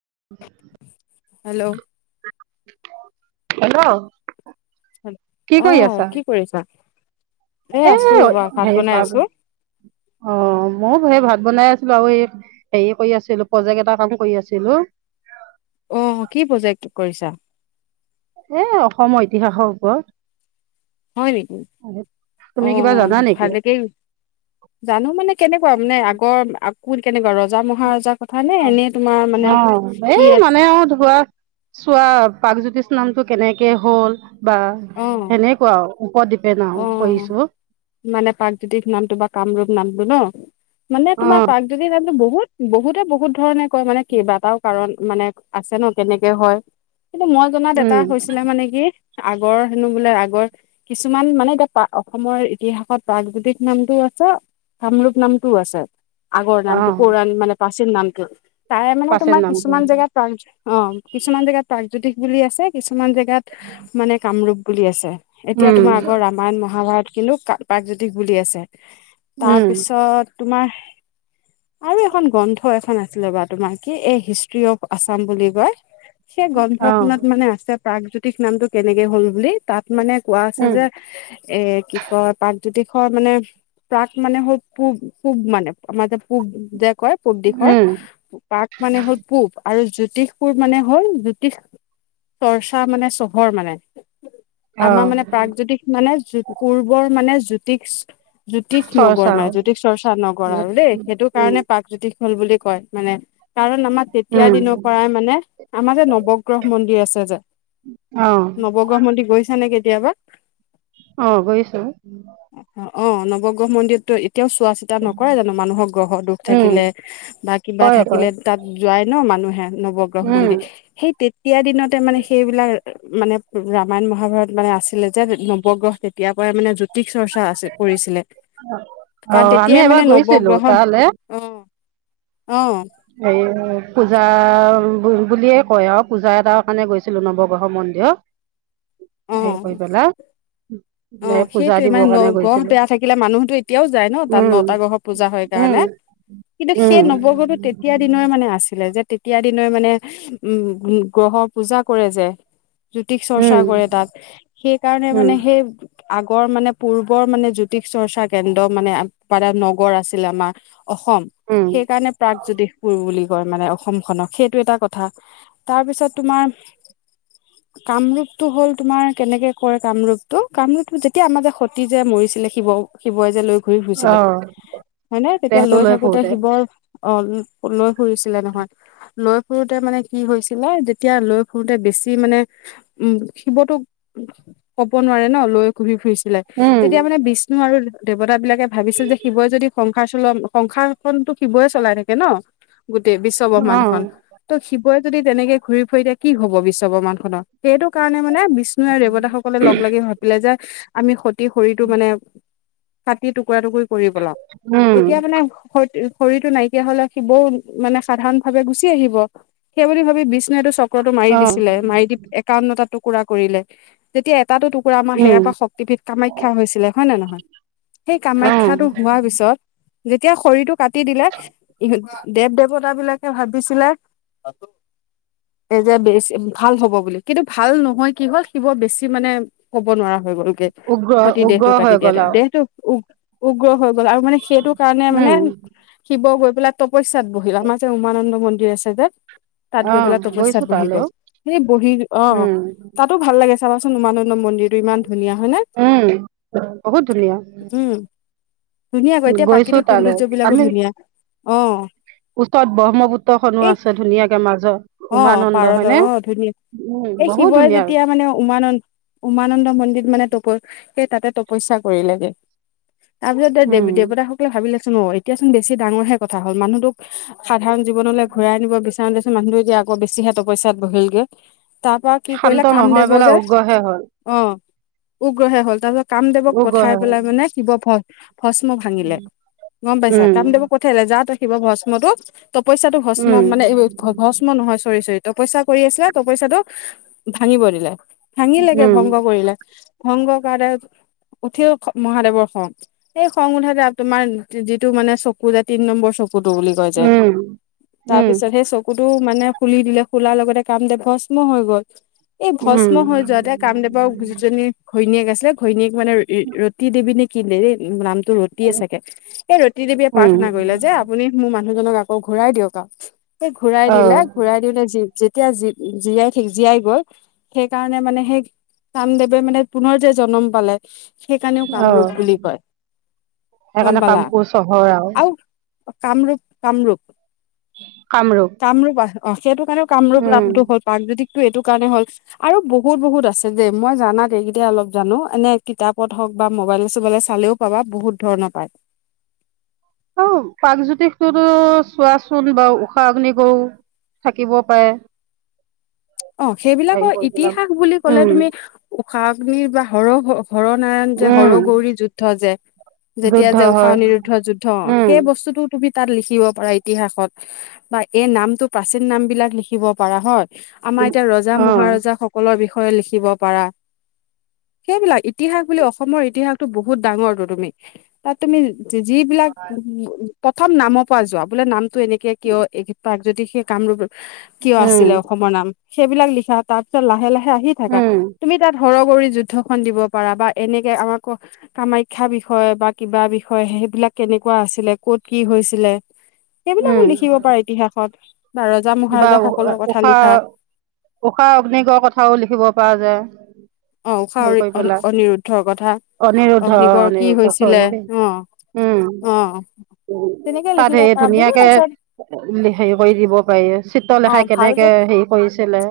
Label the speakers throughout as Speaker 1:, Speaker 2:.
Speaker 1: [inaudible]
Speaker 2: Hello
Speaker 1: hello কি
Speaker 2: অ
Speaker 1: কৰি আছা
Speaker 2: কি কৰিছা
Speaker 1: এ
Speaker 2: আছো ৰবা ভাত
Speaker 1: হেৰি
Speaker 2: বনাই
Speaker 1: পা
Speaker 2: আছো।
Speaker 1: অ মইও সেই ভাত বনাই আছিলোঁ আৰু এই হেৰি কৰিআছিলোঁ প্ৰজেক্ট এটা কাম কৰি আছিলোঁ
Speaker 2: অ কি প্ৰজেক্ট কৰিছা
Speaker 1: এ অসমৰ ইতিহাসৰ ওপৰত
Speaker 2: হয় নেকি অ
Speaker 1: তুমি কিবা জানা নেকি
Speaker 2: ভালেকেই জানো মানে কেনেকুৱা মানে আগৰ কোন কেনেকুৱা ৰজা মহাৰজাক
Speaker 1: অ এই
Speaker 2: আছে
Speaker 1: মানে আৰু ধোৱা চোৱা প্ৰাগজ্যোতিষ নামটো কেনেকে হ'ল বা
Speaker 2: অ
Speaker 1: সেনেকুৱা উপদ্বীপ
Speaker 2: অ মানে প্ৰাকজ্যোতিষ নামটো বা কামৰূপ নামটো ন মানে
Speaker 1: অ
Speaker 2: তোমাৰ প্ৰাগজ্যোতিষ নামতো বহুত বহুতে বহুত ধৰণে কয় মানে কেইবাটাও কাৰণ মানে আছে ন কেনেকে হয় কিন্তু মই জনাত এটা
Speaker 1: উম
Speaker 2: হৈছিলে মানে কি আগৰ হেনো বোলে আগৰ কিছু কিছুমান মানে এতিয়া অসমৰ ইতিহাসত প্ৰাগজ্যোতিক নামটো আছে, কামৰূপ নামটোও আছে, আগৰ
Speaker 1: অ
Speaker 2: নামটো পৌৰাণিক মানে প্ৰাচীন নামটো তাৰে মানে
Speaker 1: পাচেণ্ট
Speaker 2: তোমাৰ
Speaker 1: নামটো
Speaker 2: কিছুমান জেগাত প্ৰাক অ কিছুমান জেগাত প্ৰাগজ্যোতিষ বুলি আছে কিছুমান কিছুমান জেগাত মানে কামৰূপ বুলি আছে এতিয়া তোমাৰ
Speaker 1: উম
Speaker 2: আগৰ ৰামায়ণ মহাভাৰত কিন্তু কা প্ৰাগজোতিষ বুলি আছে
Speaker 1: উম
Speaker 2: তাৰপিছত তোমাৰ আৰু এখন গ্ৰন্থ এখন আছিলে বা তোমাৰ কি এই হিষ্ট্ৰী অফ আছাম বুলি কয় সেই গ্ৰন্থ
Speaker 1: অ
Speaker 2: খনত মানে আছে প্ৰাগজ্যোতিষ নামটো কেনেকে হ'ল বুলি তাত মানে কোৱা আছে
Speaker 1: উম
Speaker 2: যে এ কি কয় প্ৰাগজ্যোতিষ মানে প্ৰাক মানে হল পূব পূব মানে আমাৰ যে পূব কয় পূব দিশৰ
Speaker 1: উম
Speaker 2: পাক মানে হ'ল পূব আৰু জ্যোতিষপুৰ মানে হ'ল জ্যোতিষ চৰ্চা মানে চহৰ মানে
Speaker 1: অ
Speaker 2: প্ৰাকজ্যোতিষ মানে পূৰ্বৰ মানে জ্যোতিষ জ্যোতিষ নগৰ
Speaker 1: চৰ্চা
Speaker 2: মানে জ্যোতিষ চৰ্চা নগৰ আৰু দেই সেইটো
Speaker 1: উম
Speaker 2: কাৰণে প্ৰাগজ্যোতিষ হল বুলি কয় মানে কাৰণ আমাৰ তেতিয়া
Speaker 1: উম,
Speaker 2: দিনৰ পৰাই মানে আমাৰ যে নৱগ্ৰহ মন্দিৰ আছে যে
Speaker 1: অ',
Speaker 2: নৱগ্ৰহ মন্দিৰ গৈছা নেকি?
Speaker 1: অ গৈছো।
Speaker 2: অ নৱগ্ৰহ মন্দিৰতটো। কেতিয়াও চোৱা চিতা নকৰে জানো মানুহৰ গ্ৰহৰ দুখ
Speaker 1: উম,
Speaker 2: থাকিলে বা কিবা
Speaker 1: কৰে কৰে
Speaker 2: থাকিলে তাত। যোৱাই ন মানুহে নৱগ্ৰহ মন্দিৰ
Speaker 1: উম,
Speaker 2: সেই তে। তিয়াৰ দিনতে মানে সেইবিলাক মানে ৰামায়ণ মহাভাৰত মানে আছিলে। যেতিয়া নৱগ্ৰহ কেতিয়াৰ পৰা মানে জ্যোতিষ চৰ্চা আছে কৰিছিলে। কাৰণ
Speaker 1: অ', আমি
Speaker 2: তেতিয়াই
Speaker 1: এবাৰ
Speaker 2: মানে
Speaker 1: গৈছিলো
Speaker 2: নৱগ্ৰহণ
Speaker 1: তালে
Speaker 2: অ অ।
Speaker 1: এই পূজা বুলিয়ে কয় আৰু পূজা এটাৰ কাৰণে গৈছিলো নৱগ্ৰহ মন্দিৰত।
Speaker 2: অ
Speaker 1: সে কৰি পেলা।
Speaker 2: অ সেইটোয়ে মানে ন গ্ৰহ
Speaker 1: গৈছিলো
Speaker 2: বেয়া থাকিলে মানুহতো এতিয়াও যায় ন তাত
Speaker 1: উম,
Speaker 2: নটা গ্ৰহৰ পূজা হয়।
Speaker 1: উম,
Speaker 2: কিন্তু সেই
Speaker 1: উম,
Speaker 2: নৱগ্ৰহ টো। দিনৰে মানে আছিলে যে তেতিয়া দিনৰ্ মানে উম গ্ৰহৰ পূজা কৰে যে। জ্যোতিক চৰ্চা
Speaker 1: উম,
Speaker 2: কৰে তাত সেইকাৰণে
Speaker 1: উম,
Speaker 2: মানে সেই। আগৰ মানে পূৰ্বৰ মানে জ্যোতিষ চৰ্চা কেন্দ্ৰ মানে এটা নগৰ আছিল আমাৰ। অসম
Speaker 1: উম,
Speaker 2: সেইকাৰণে প্ৰাগজ্যোতিষপুৰ বুলি। কয় মানে অসমখনক সেইটো এটা কথা তাৰপিছত তোমাৰ। কামৰূপটো হ'ল। তোমাৰ কেনেকে কয় কামৰূপটো কামৰূপটো যেতিয়া আমাৰ যে সতি যে মৰিছিলে শিৱ শিৱই যে লৈ। ঘূৰি ফুৰিছিলে
Speaker 1: অ',
Speaker 2: হয় ন তেতিয়া
Speaker 1: দেহটো
Speaker 2: লৈ থাকোতে
Speaker 1: ফুৰোতে
Speaker 2: শিৱৰ অ লৈ ফুৰিছিলে নহয়, লৈ ফুুৰোতে মানে কি হৈছিলে যেতিয়া লৈ ফুুৰোতে বেছি মানে উম শিৱতোক কব নোৱাৰে ন লৈ ঘুৰি ফুৰিছিলে
Speaker 1: উম,
Speaker 2: তেতিয়া মানে বিষ্ণু আৰু দেৱতাবিলাকে ভাবিছিল যে শিৱই যদি সংসাৰ চলোৱা সংসাৰ খনতো শিৱয়ে চলাই থাকে ন। গোটেই বিশ্বব্ৰহ্মাণ্ডখন
Speaker 1: অ',
Speaker 2: ত শিব কৈ যদি তেনেকে ঘূৰি ফুৰি দিয়ে কি হব বিশ্বব্ৰহ্মাণ্ডখনৰ সেইটো কাৰণে মানে বিষ্ণু আৰু দেৱতাসকলে লগ লাগি ভাবিলে যে আমি সতি শৰীৰটো মানে কাটি টুকুৰা টুকুৰি কৰি পেলাও,
Speaker 1: উম,
Speaker 2: তেতিয়া মানে শ শৰীৰটো নাইকিয়া হলে সি বৌ মানে সাধাৰণ ভাৱে গুচি আহিব, সেই বুলি ভাবি বিষ্ণুটো চ কুকৰাটো মাৰি
Speaker 1: অ',
Speaker 2: দিছিলে মাৰি দি একাৱন্নটা টুকুৰা কৰিলে তেতিয়া তাতো টুকুৰা আমাৰ
Speaker 1: উম,
Speaker 2: সেয়াৰ পৰা শক্তিপীঠ কামাখ্যা হৈছিলে হয় নে নহয়? সেই
Speaker 1: অ',
Speaker 2: কামাখ্যাটো হোৱাৰ পিছত যেতিয়া শৰীৰটো কাটি দিলে, ইহত দেৱ দেৱতাবিলাক ভাবিছিলে, এই যে বেছি ভাল হ'ব বুলি কিন্তু ভাল নহয় কি হ'ল শিৱৰ বেছি মানে ক'ব নোৱাৰা হৈ গলগে
Speaker 1: উগ্ৰ
Speaker 2: স, তি দেহটো
Speaker 1: উগ্ৰ হৈ
Speaker 2: কাটি
Speaker 1: গ'ল
Speaker 2: দিয়াতে
Speaker 1: আৰু
Speaker 2: দেহটো উ উগ্ৰ হৈ গ'ল আৰু মানে সেইটো কাৰণে মানে
Speaker 1: উম,
Speaker 2: শিৱ গৈ পেলাই তপস্যাত বহিল, আমাৰ যে উমানন্দ মন্দিৰ আছে যে তাত গৈ পেলাই
Speaker 1: অ', গৈছো
Speaker 2: তপস্যাত বহি
Speaker 1: তালৈও
Speaker 2: গ'ল সেই বহি অ
Speaker 1: উম,
Speaker 2: তাতো ভাল লাগে চাবাচোন উমানন ন মন্দিৰটো ইমান ধুনীয়া হয় নে
Speaker 1: উম, বহুত ধুনীয়া
Speaker 2: উম। ধুনীয়াকৈ এতিয়া
Speaker 1: গৈছো
Speaker 2: প্ৰাকৃতিক
Speaker 1: তালৈ
Speaker 2: সৌন্দৰ্যবিলাকো
Speaker 1: আমি
Speaker 2: ধুনীয়া অ।
Speaker 1: ওচৰত ব্ৰহ্মপুত্ৰখনো
Speaker 2: এই
Speaker 1: আছে ধুনীয়াকে মাজত
Speaker 2: অ
Speaker 1: উমানন্দ
Speaker 2: পাৰত
Speaker 1: হয়নে?
Speaker 2: অ ধুনীয়া
Speaker 1: উম,
Speaker 2: এই
Speaker 1: বহুত
Speaker 2: শিৱই
Speaker 1: ধুনীয়া
Speaker 2: যেতিয়া মানে উমানন্দ উমানন্দ মন্দিৰ মানে বৈ সেই তাতে তপস্যা কৰিলেগে, তাৰপিছত দে
Speaker 1: উম,
Speaker 2: দেৱতাসকলে ভাবিলে অ এতিয়া চোন বেছি ডাঙৰ হে কথা হল মানুহটোক সাধাৰণ জীৱনলৈ ঘূৰাই নিব বি চাওঁ দে মানুহটো এতিয়া আকৌ বেছিহে তপস্যাত বহিলগৈ। তাৰ পৰা কি
Speaker 1: শান্ত
Speaker 2: কৰিলে কাম
Speaker 1: নহয়
Speaker 2: দেব
Speaker 1: পেলাই
Speaker 2: যে
Speaker 1: উগ্ৰহে হ'ল
Speaker 2: অ উগ্ৰহে হ'ল তাৰ পিছত কামদেৱক
Speaker 1: উগ্ৰহে
Speaker 2: পঠাই
Speaker 1: হ'ল
Speaker 2: পেলাই মানে শিব ভয় ভস্ম ভাঙিলে, গম পাইছা
Speaker 1: উম,
Speaker 2: কামদেৱক পঠিয়ালে যাতে শিব ভস্মটোক তপস্যাটো ভস্ম
Speaker 1: উম,
Speaker 2: মানে ভস্ম নহয় চৰি চৰি তপস্যা কৰি আছিলে তপস্যাটো ভাঙিব দিলে, ভাঙিলেকে
Speaker 1: উম,
Speaker 2: ভংগ কৰিলে ভংগ কৰাতে উঠি মহাদেৱৰ খং, সেই খং উঠা তোমাৰ যিটো মানে চকু যে তিন নম্বৰ চকু চকুটো বুলি কয় যে,
Speaker 1: উম,
Speaker 2: তাৰ
Speaker 1: উম,
Speaker 2: পিছত সেই চকুটো মানে খুলি দিলে খুলাৰ লগতে কাম দেৱ ভস্ম হৈ গল, এই ভস্ম
Speaker 1: উম,
Speaker 2: হৈ যোৱাতে কামদেৱৰ যিজনী ঘৈণীয়েক আছিলে ঘৈণীয়েক মানে ৰুতি দিবি নে কি দেৱী নাম ৰুতিয়ে চাগে সেই ৰুতি দেৱীয়ে
Speaker 1: উম,
Speaker 2: প্ৰাৰ্থনা কৰিলে যে আপুনি মোৰ মানুহ মানুহজনক আকৌ ঘূৰাই দিয়ক আৰু সেই ঘূৰাই দিলে
Speaker 1: অ',
Speaker 2: ঘূৰাই দিওঁতে যেতিয়া যি জীয়াই থাকি জীয়াই গ'ল সেইকাৰণে মানে সেই কামদেৱে মানে পুনৰ যে জন্ম পালে সেইকাৰণেও
Speaker 1: অ',
Speaker 2: কামৰূপ বুলি কয়, গম
Speaker 1: সেইকাৰণে
Speaker 2: পালা
Speaker 1: কামপুৰ চহৰ
Speaker 2: আৰু কামৰূপ কামৰূপ কামৰূপ আ অ সেইটো কাৰণেও কামৰূপ
Speaker 1: উম,
Speaker 2: নামটো হ'ল কাৰণ যদি এইটো কাৰণে হ'ল আৰু বহুত বহুত আছে যে মই জানাত এইকেইটাই অলপ জানো এনে কিতাপত হওঁক বা মোবাইলে চোবাইলে চালেও পাবা বহুত ধৰণৰ পায়।
Speaker 1: অ প্ৰাকজ্যোতিষটোতো চোৱাচোন বা ঊষা অগ্নি গৌ থাকিব পাৰে।
Speaker 2: অ
Speaker 1: হেৰি
Speaker 2: সেইবিলাকৰ
Speaker 1: কৰি পেলাম
Speaker 2: ইতিহাস বুলি ক'লে
Speaker 1: উম
Speaker 2: তুমি ঊষা অগ্নিৰ বা হৰহ হৰনাৰায়ণ যে হৰ
Speaker 1: উম
Speaker 2: গৌৰী যুদ্ধ যে যেতিয়া
Speaker 1: যুদ্ধ
Speaker 2: যে ঊষা
Speaker 1: হয়
Speaker 2: অনিৰুদ্ধ যুদ্ধ,
Speaker 1: উম
Speaker 2: সেই বস্তুটো তুমি তাত লিখিব পাৰা ইতিহাসত বা এই নামটো প্ৰাচীন নাম বিলাক লিখিব পাৰা হয়। আমাৰ
Speaker 1: উম
Speaker 2: এতিয়া ৰজা
Speaker 1: অ
Speaker 2: মহাৰজাসকলৰ বিষয়ে লিখিব পাৰা। সেইবিলাক ইতিহাস বুলি অসমৰ ইতিহাসতটো বহুত ডাঙৰটো তুমি তাত তুমি যিবিলাক উ প্ৰথম নামৰ পৰা যোৱা বোলে নামটো এনেকে কিয় এই যদি সেই কামৰূপ কিয়
Speaker 1: উম
Speaker 2: আছিলে অসমৰ নাম? সেইবিলাক লিখা তাৰ পিছত লাহে লাহে আহি থাকা
Speaker 1: উম
Speaker 2: তুমি তাত সৰ কৰি যুদ্ধ খন দিব পাৰা বা এনেকে আমাক কামাখ্যা বিষয় বা কিবা বিষয়। হে সেইবিলাক কেনেকুৱা আছিলে ক'ত কি হৈছিলে? সেইবিলাকো
Speaker 1: উম
Speaker 2: লিখিব পাৰে ইতিহাসত। বা ৰজা
Speaker 1: বা
Speaker 2: মহাৰজা সকলো কথা
Speaker 1: ঊষা
Speaker 2: লিখা।
Speaker 1: ঊষা অগ্নগড় কথাও লিখিব পৰা যায়। [unintelligible]
Speaker 2: অ উষা
Speaker 1: হেৰি কৰিব পেলা
Speaker 2: অনিৰুদ্ধৰ কথা
Speaker 1: অনিৰুদ্ধ
Speaker 2: অগ্নিগড় কি
Speaker 1: অনিৰুদ্ধ
Speaker 2: হৈছিলে
Speaker 1: চৰি দেই।
Speaker 2: অ
Speaker 1: উম
Speaker 2: অ তেনেকে
Speaker 1: তাত
Speaker 2: লিখিব
Speaker 1: হে
Speaker 2: পাৰা বহুত
Speaker 1: ধুনীয়াকে
Speaker 2: আছে
Speaker 1: হেৰি কৰি দিব। চিত্ৰ
Speaker 2: অ
Speaker 1: লেখাই
Speaker 2: ভালকে
Speaker 1: কেনেকে হেৰি কৰিছিলে?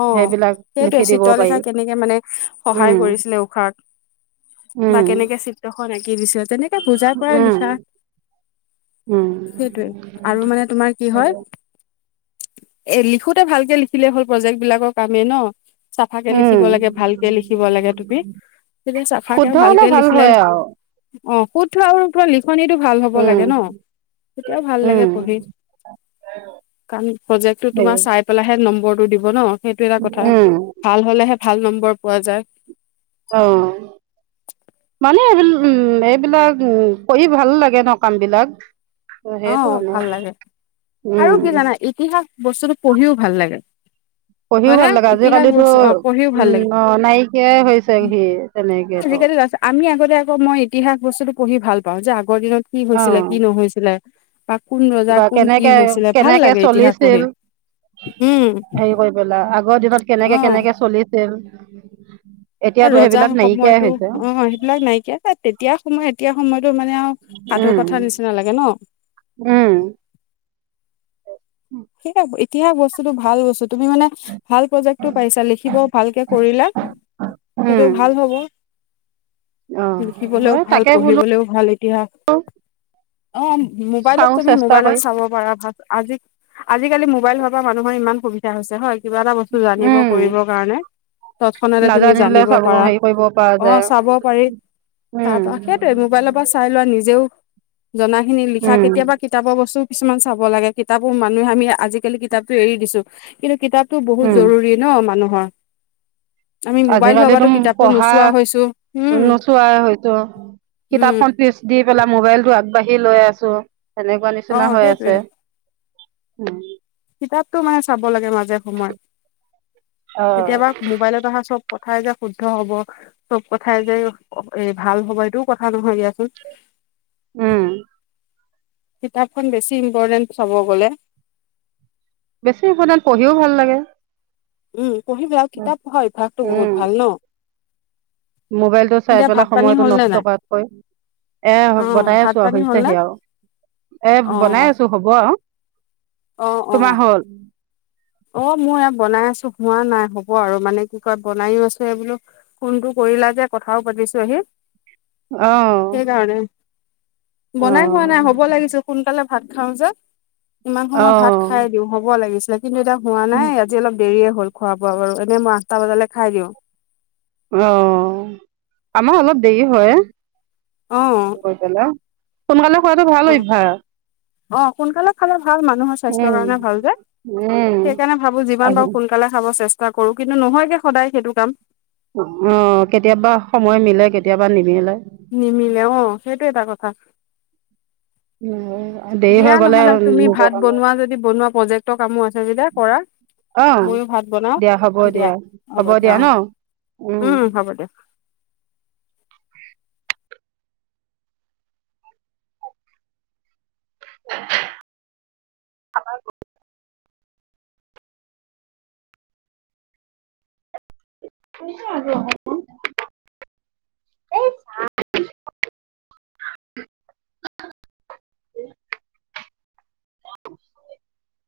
Speaker 2: অ
Speaker 1: সেইবিলাক
Speaker 2: সেইটোৱে
Speaker 1: লিখি দিব পাৰি
Speaker 2: চিত্ৰলেখা কেনেকে মানে সহায়
Speaker 1: উম
Speaker 2: কৰিছিলে উশাক। বা
Speaker 1: উম,
Speaker 2: কেনেকে চিত্ৰখন আঁকি দিছিলে তেনেকে বুজাই পৰাই
Speaker 1: উম,
Speaker 2: লিখা।
Speaker 1: উম,
Speaker 2: সেইটোৱে আৰু মানে তোমাৰ কি হয়? এ লিখোতে ভালকে লিখিলে হ'ল প্ৰজেক্ট বিলাকৰ আমি ন। চাফা কে লিখিব
Speaker 1: উম।
Speaker 2: লাগে ভালকে লিখিব লাগে তুমি। তেতিয়া চাফাকে
Speaker 1: শুদ্ধ হ'লে
Speaker 2: ভালকে
Speaker 1: ভাল
Speaker 2: লিখিলে
Speaker 1: হয় আৰু
Speaker 2: অ শুদ্ধ অশুদ্ধ লি [unintelligible] লিখনিটো ভাল হ'ব
Speaker 1: উম,
Speaker 2: লাগে ন তেতিয়াও ভাল লাগে
Speaker 1: উম।
Speaker 2: পঢ়ি। কাৰণ প্ৰজেক্টো তোমাৰ
Speaker 1: সেই-
Speaker 2: চাই পেলাইহে নম্বৰ দিব ন সেইটো এটা কথা
Speaker 1: উম,
Speaker 2: ভাল হলেহে ভাল নম্বৰ পোৱা যায়।
Speaker 1: অ মানে উম এইবিলাক উ কৰি ভাল লাগে ন কাম বিলাক।
Speaker 2: অ
Speaker 1: সেইটো কাৰণে।
Speaker 2: ভাল লাগে
Speaker 1: উম,
Speaker 2: আৰু কি জানা ইতিহাস বস্তুটো পঢ়িও ভাল লাগে।
Speaker 1: [inaudible] পঢ়িও
Speaker 2: হয় নে
Speaker 1: ভাল লাগে
Speaker 2: ইতিহাস
Speaker 1: আজিকালিতো
Speaker 2: বস্তু অ পঢ়িও ভাল
Speaker 1: উম
Speaker 2: লাগে
Speaker 1: অ নায়কিয়াই হৈছে সি তেনেকেতো।
Speaker 2: তাৰ আমি আগতে আকৌ মই ইতিহাস বস্তুতটো পঢ়ি ভাল পাওঁ যে আগৰ দিনত কি হৈছিলে কি
Speaker 1: অ'
Speaker 2: নহৈছিলে। বা কোন ৰজা
Speaker 1: বা
Speaker 2: কোন কি
Speaker 1: কেনেকে
Speaker 2: হৈছিলে ভাল
Speaker 1: কেনেকে
Speaker 2: লাগে ইতিহাস
Speaker 1: চলিছিল?
Speaker 2: পঢ়ি উম
Speaker 1: হেৰি কৰি পেলা আগৰ দিনত কেনেকে
Speaker 2: অ
Speaker 1: কেনেকে চলিছিল? এতিয়াতো সেইবিলাক
Speaker 2: ৰজাৰ
Speaker 1: নাইকিয়াই
Speaker 2: সময়তো
Speaker 1: হৈছে
Speaker 2: অ সেইবিলাক নাইকিয়া তেতিয়া সময় এতিয়া সময়ত টো মানে আৰু সাধু
Speaker 1: উম।
Speaker 2: কথা নিচিনা লাগে
Speaker 1: উম
Speaker 2: ন। সেয়াই এতিয়া বস্তুতটো ভাল বস্তু। তুমি মানে ভাল প্ৰজেক্টটো পাইছা লিখিব ভালকে কৰিলা।
Speaker 1: উম
Speaker 2: সেইটো ভাল হ'ব।
Speaker 1: অ
Speaker 2: লিখিবলৈও
Speaker 1: হয়
Speaker 2: ভাল
Speaker 1: তাকে বোলো
Speaker 2: পঢ়িবলৈও ভাল ইতিহাস। অঁ মোবাইলত
Speaker 1: চাও
Speaker 2: তুমি
Speaker 1: চেষ্টা
Speaker 2: মোবাইলত
Speaker 1: কৰি
Speaker 2: চাব পাৰা ভাল আজি- আজিকালি মোবাইল হোৱাৰ পৰা মানুহৰ ইমান সুবিধা হৈছে হয়। কিবা এটা বস্তু জানিব
Speaker 1: উম
Speaker 2: কৰিবৰ কাৰণে তৎক্ষণতে তুমি
Speaker 1: নাজানিলে
Speaker 2: জানিব
Speaker 1: চাব
Speaker 2: পাৰা।
Speaker 1: হেৰি কৰিব পৰা
Speaker 2: অঁ
Speaker 1: যায়
Speaker 2: চাব পাৰি তাৰ
Speaker 1: উম
Speaker 2: পাৰি। তাকেই টো মোবাইলৰ পৰা চাই লোৱা নিজেও- জনা খিনি লিখা
Speaker 1: উম
Speaker 2: কেতিয়াবা কিতাপৰ বস্তুও কিছুমান চাব লাগে। - কিতাপ মানুহে আমি আজিকালি কিতাপতো এৰি দিছো কিন্তু কিতাপতো বহুত জৰুৰী ন' মানুহৰ। [inaudible]
Speaker 1: আজি
Speaker 2: মোবাইল হোৱাৰ
Speaker 1: কালিতো
Speaker 2: পৰাতো
Speaker 1: টো
Speaker 2: কিতাপটো
Speaker 1: পঢ়া
Speaker 2: নোচোৱা হৈছো উম
Speaker 1: নোচোৱাই হয়তো।
Speaker 2: উম
Speaker 1: কিতাপখন পিচ দি পেলাই মোবাইল আগ- বাঢ়ি লৈ আছো সেনেকুৱা
Speaker 2: অ
Speaker 1: নিচিনা হৈ
Speaker 2: সেইটোৱে
Speaker 1: আছে। উম'
Speaker 2: কিতাপতটো মানে চাব লাগে মাজে সময়ে।
Speaker 1: অ
Speaker 2: কেতিয়াবা মোবাইলত অহা চব- কথাই যে শুদ্ধ হব চব কথাই যে এ ভাল হ'ব এইটোও কথা নহয় দিয়াচোন।
Speaker 1: উম'
Speaker 2: কিতাপখন বেছি ইম্পৰটেন্ট চাব গ'লে।
Speaker 1: বেছি ইম্পৰটেন্ট পঢ়িও ভাল লাগে।
Speaker 2: উম পঢ়িবা আৰু কিতাপ পঢ়া অভ্যাসটো
Speaker 1: উম
Speaker 2: বহুত ভাল ন।
Speaker 1: মোবাইলটো চাই
Speaker 2: এতিয়া
Speaker 1: পেলাই
Speaker 2: ভাত পানী
Speaker 1: সময়তটো
Speaker 2: হ'ল নে
Speaker 1: নষ্ট
Speaker 2: নাই
Speaker 1: কৰাতকৈ।
Speaker 2: অ
Speaker 1: এ' বনাই
Speaker 2: ভাত
Speaker 1: আছো আৰু
Speaker 2: পানী হ'ল নে
Speaker 1: হৈছেহি আৰু
Speaker 2: অ
Speaker 1: এ 'বনাই আছো হ'ব আৰু। তোমাৰ হ'ল?
Speaker 2: অঁ মই ইয়াত বনাই আছো হোৱা নাই হ'ব আৰু মানে কি কয় বনাইও আছো এই বোলো ফোনটো কৰিলা- যে কথাও পাতিছো আহি।
Speaker 1: অঁহ
Speaker 2: সেইকাৰণে বনাই হোৱা নাই হ'ব লাগিছিল সোনকালে ভাত খাওঁ যে। ইমান সময় ভাত খাই
Speaker 1: অ',
Speaker 2: দিওঁ হ'ব লাগিছিলে কিন্তু এতিয়া হোৱা
Speaker 1: উম,
Speaker 2: নাই আজি অলপ দেৰিয়ে- হ'ল খোৱা বোৱা বাৰু এনেই মই আঠটা বজালে খাই দিওঁ।
Speaker 1: অ আমাৰ অলপ দেৰি হয়ে।
Speaker 2: অ
Speaker 1: গৈ পেলাই সোনকালে খোৱাতটো ভাল অভ্যাস।
Speaker 2: অঁ সোনকালে খালে- ভাল মানুহৰ স্বাস্থ্যৰ
Speaker 1: উম,
Speaker 2: কাৰণে ভাল যে
Speaker 1: উম,
Speaker 2: সেইকাৰণে ভাবো যিমান পাৰো সোনকালে খাব চেষ্টা - কৰো কিন্তু নহয়গে সদায় সেইটো কাম।
Speaker 1: অঁ কেতিয়াবা সময় মিলে কেতিয়াবা নিমিলে।
Speaker 2: নিমিলে অঁ সেইটো এটা কথা।
Speaker 1: দেৰি
Speaker 2: দিয়া
Speaker 1: হৈ গ'লে
Speaker 2: নহলে তুমি
Speaker 1: নিজৰ
Speaker 2: ভাত
Speaker 1: কাৰণে
Speaker 2: বনোৱা যদি বনোৱা প্ৰজেক্- ত কামো আছে যেতিয়া কৰা।
Speaker 1: অ',
Speaker 2: মইও ভাত বনাও দিয়া হ'ব দিয়া অঁ। উম' হ'ব দিয়া।
Speaker 1: [unintelligible] [unintelligible] [unintelligible] [unintelligible]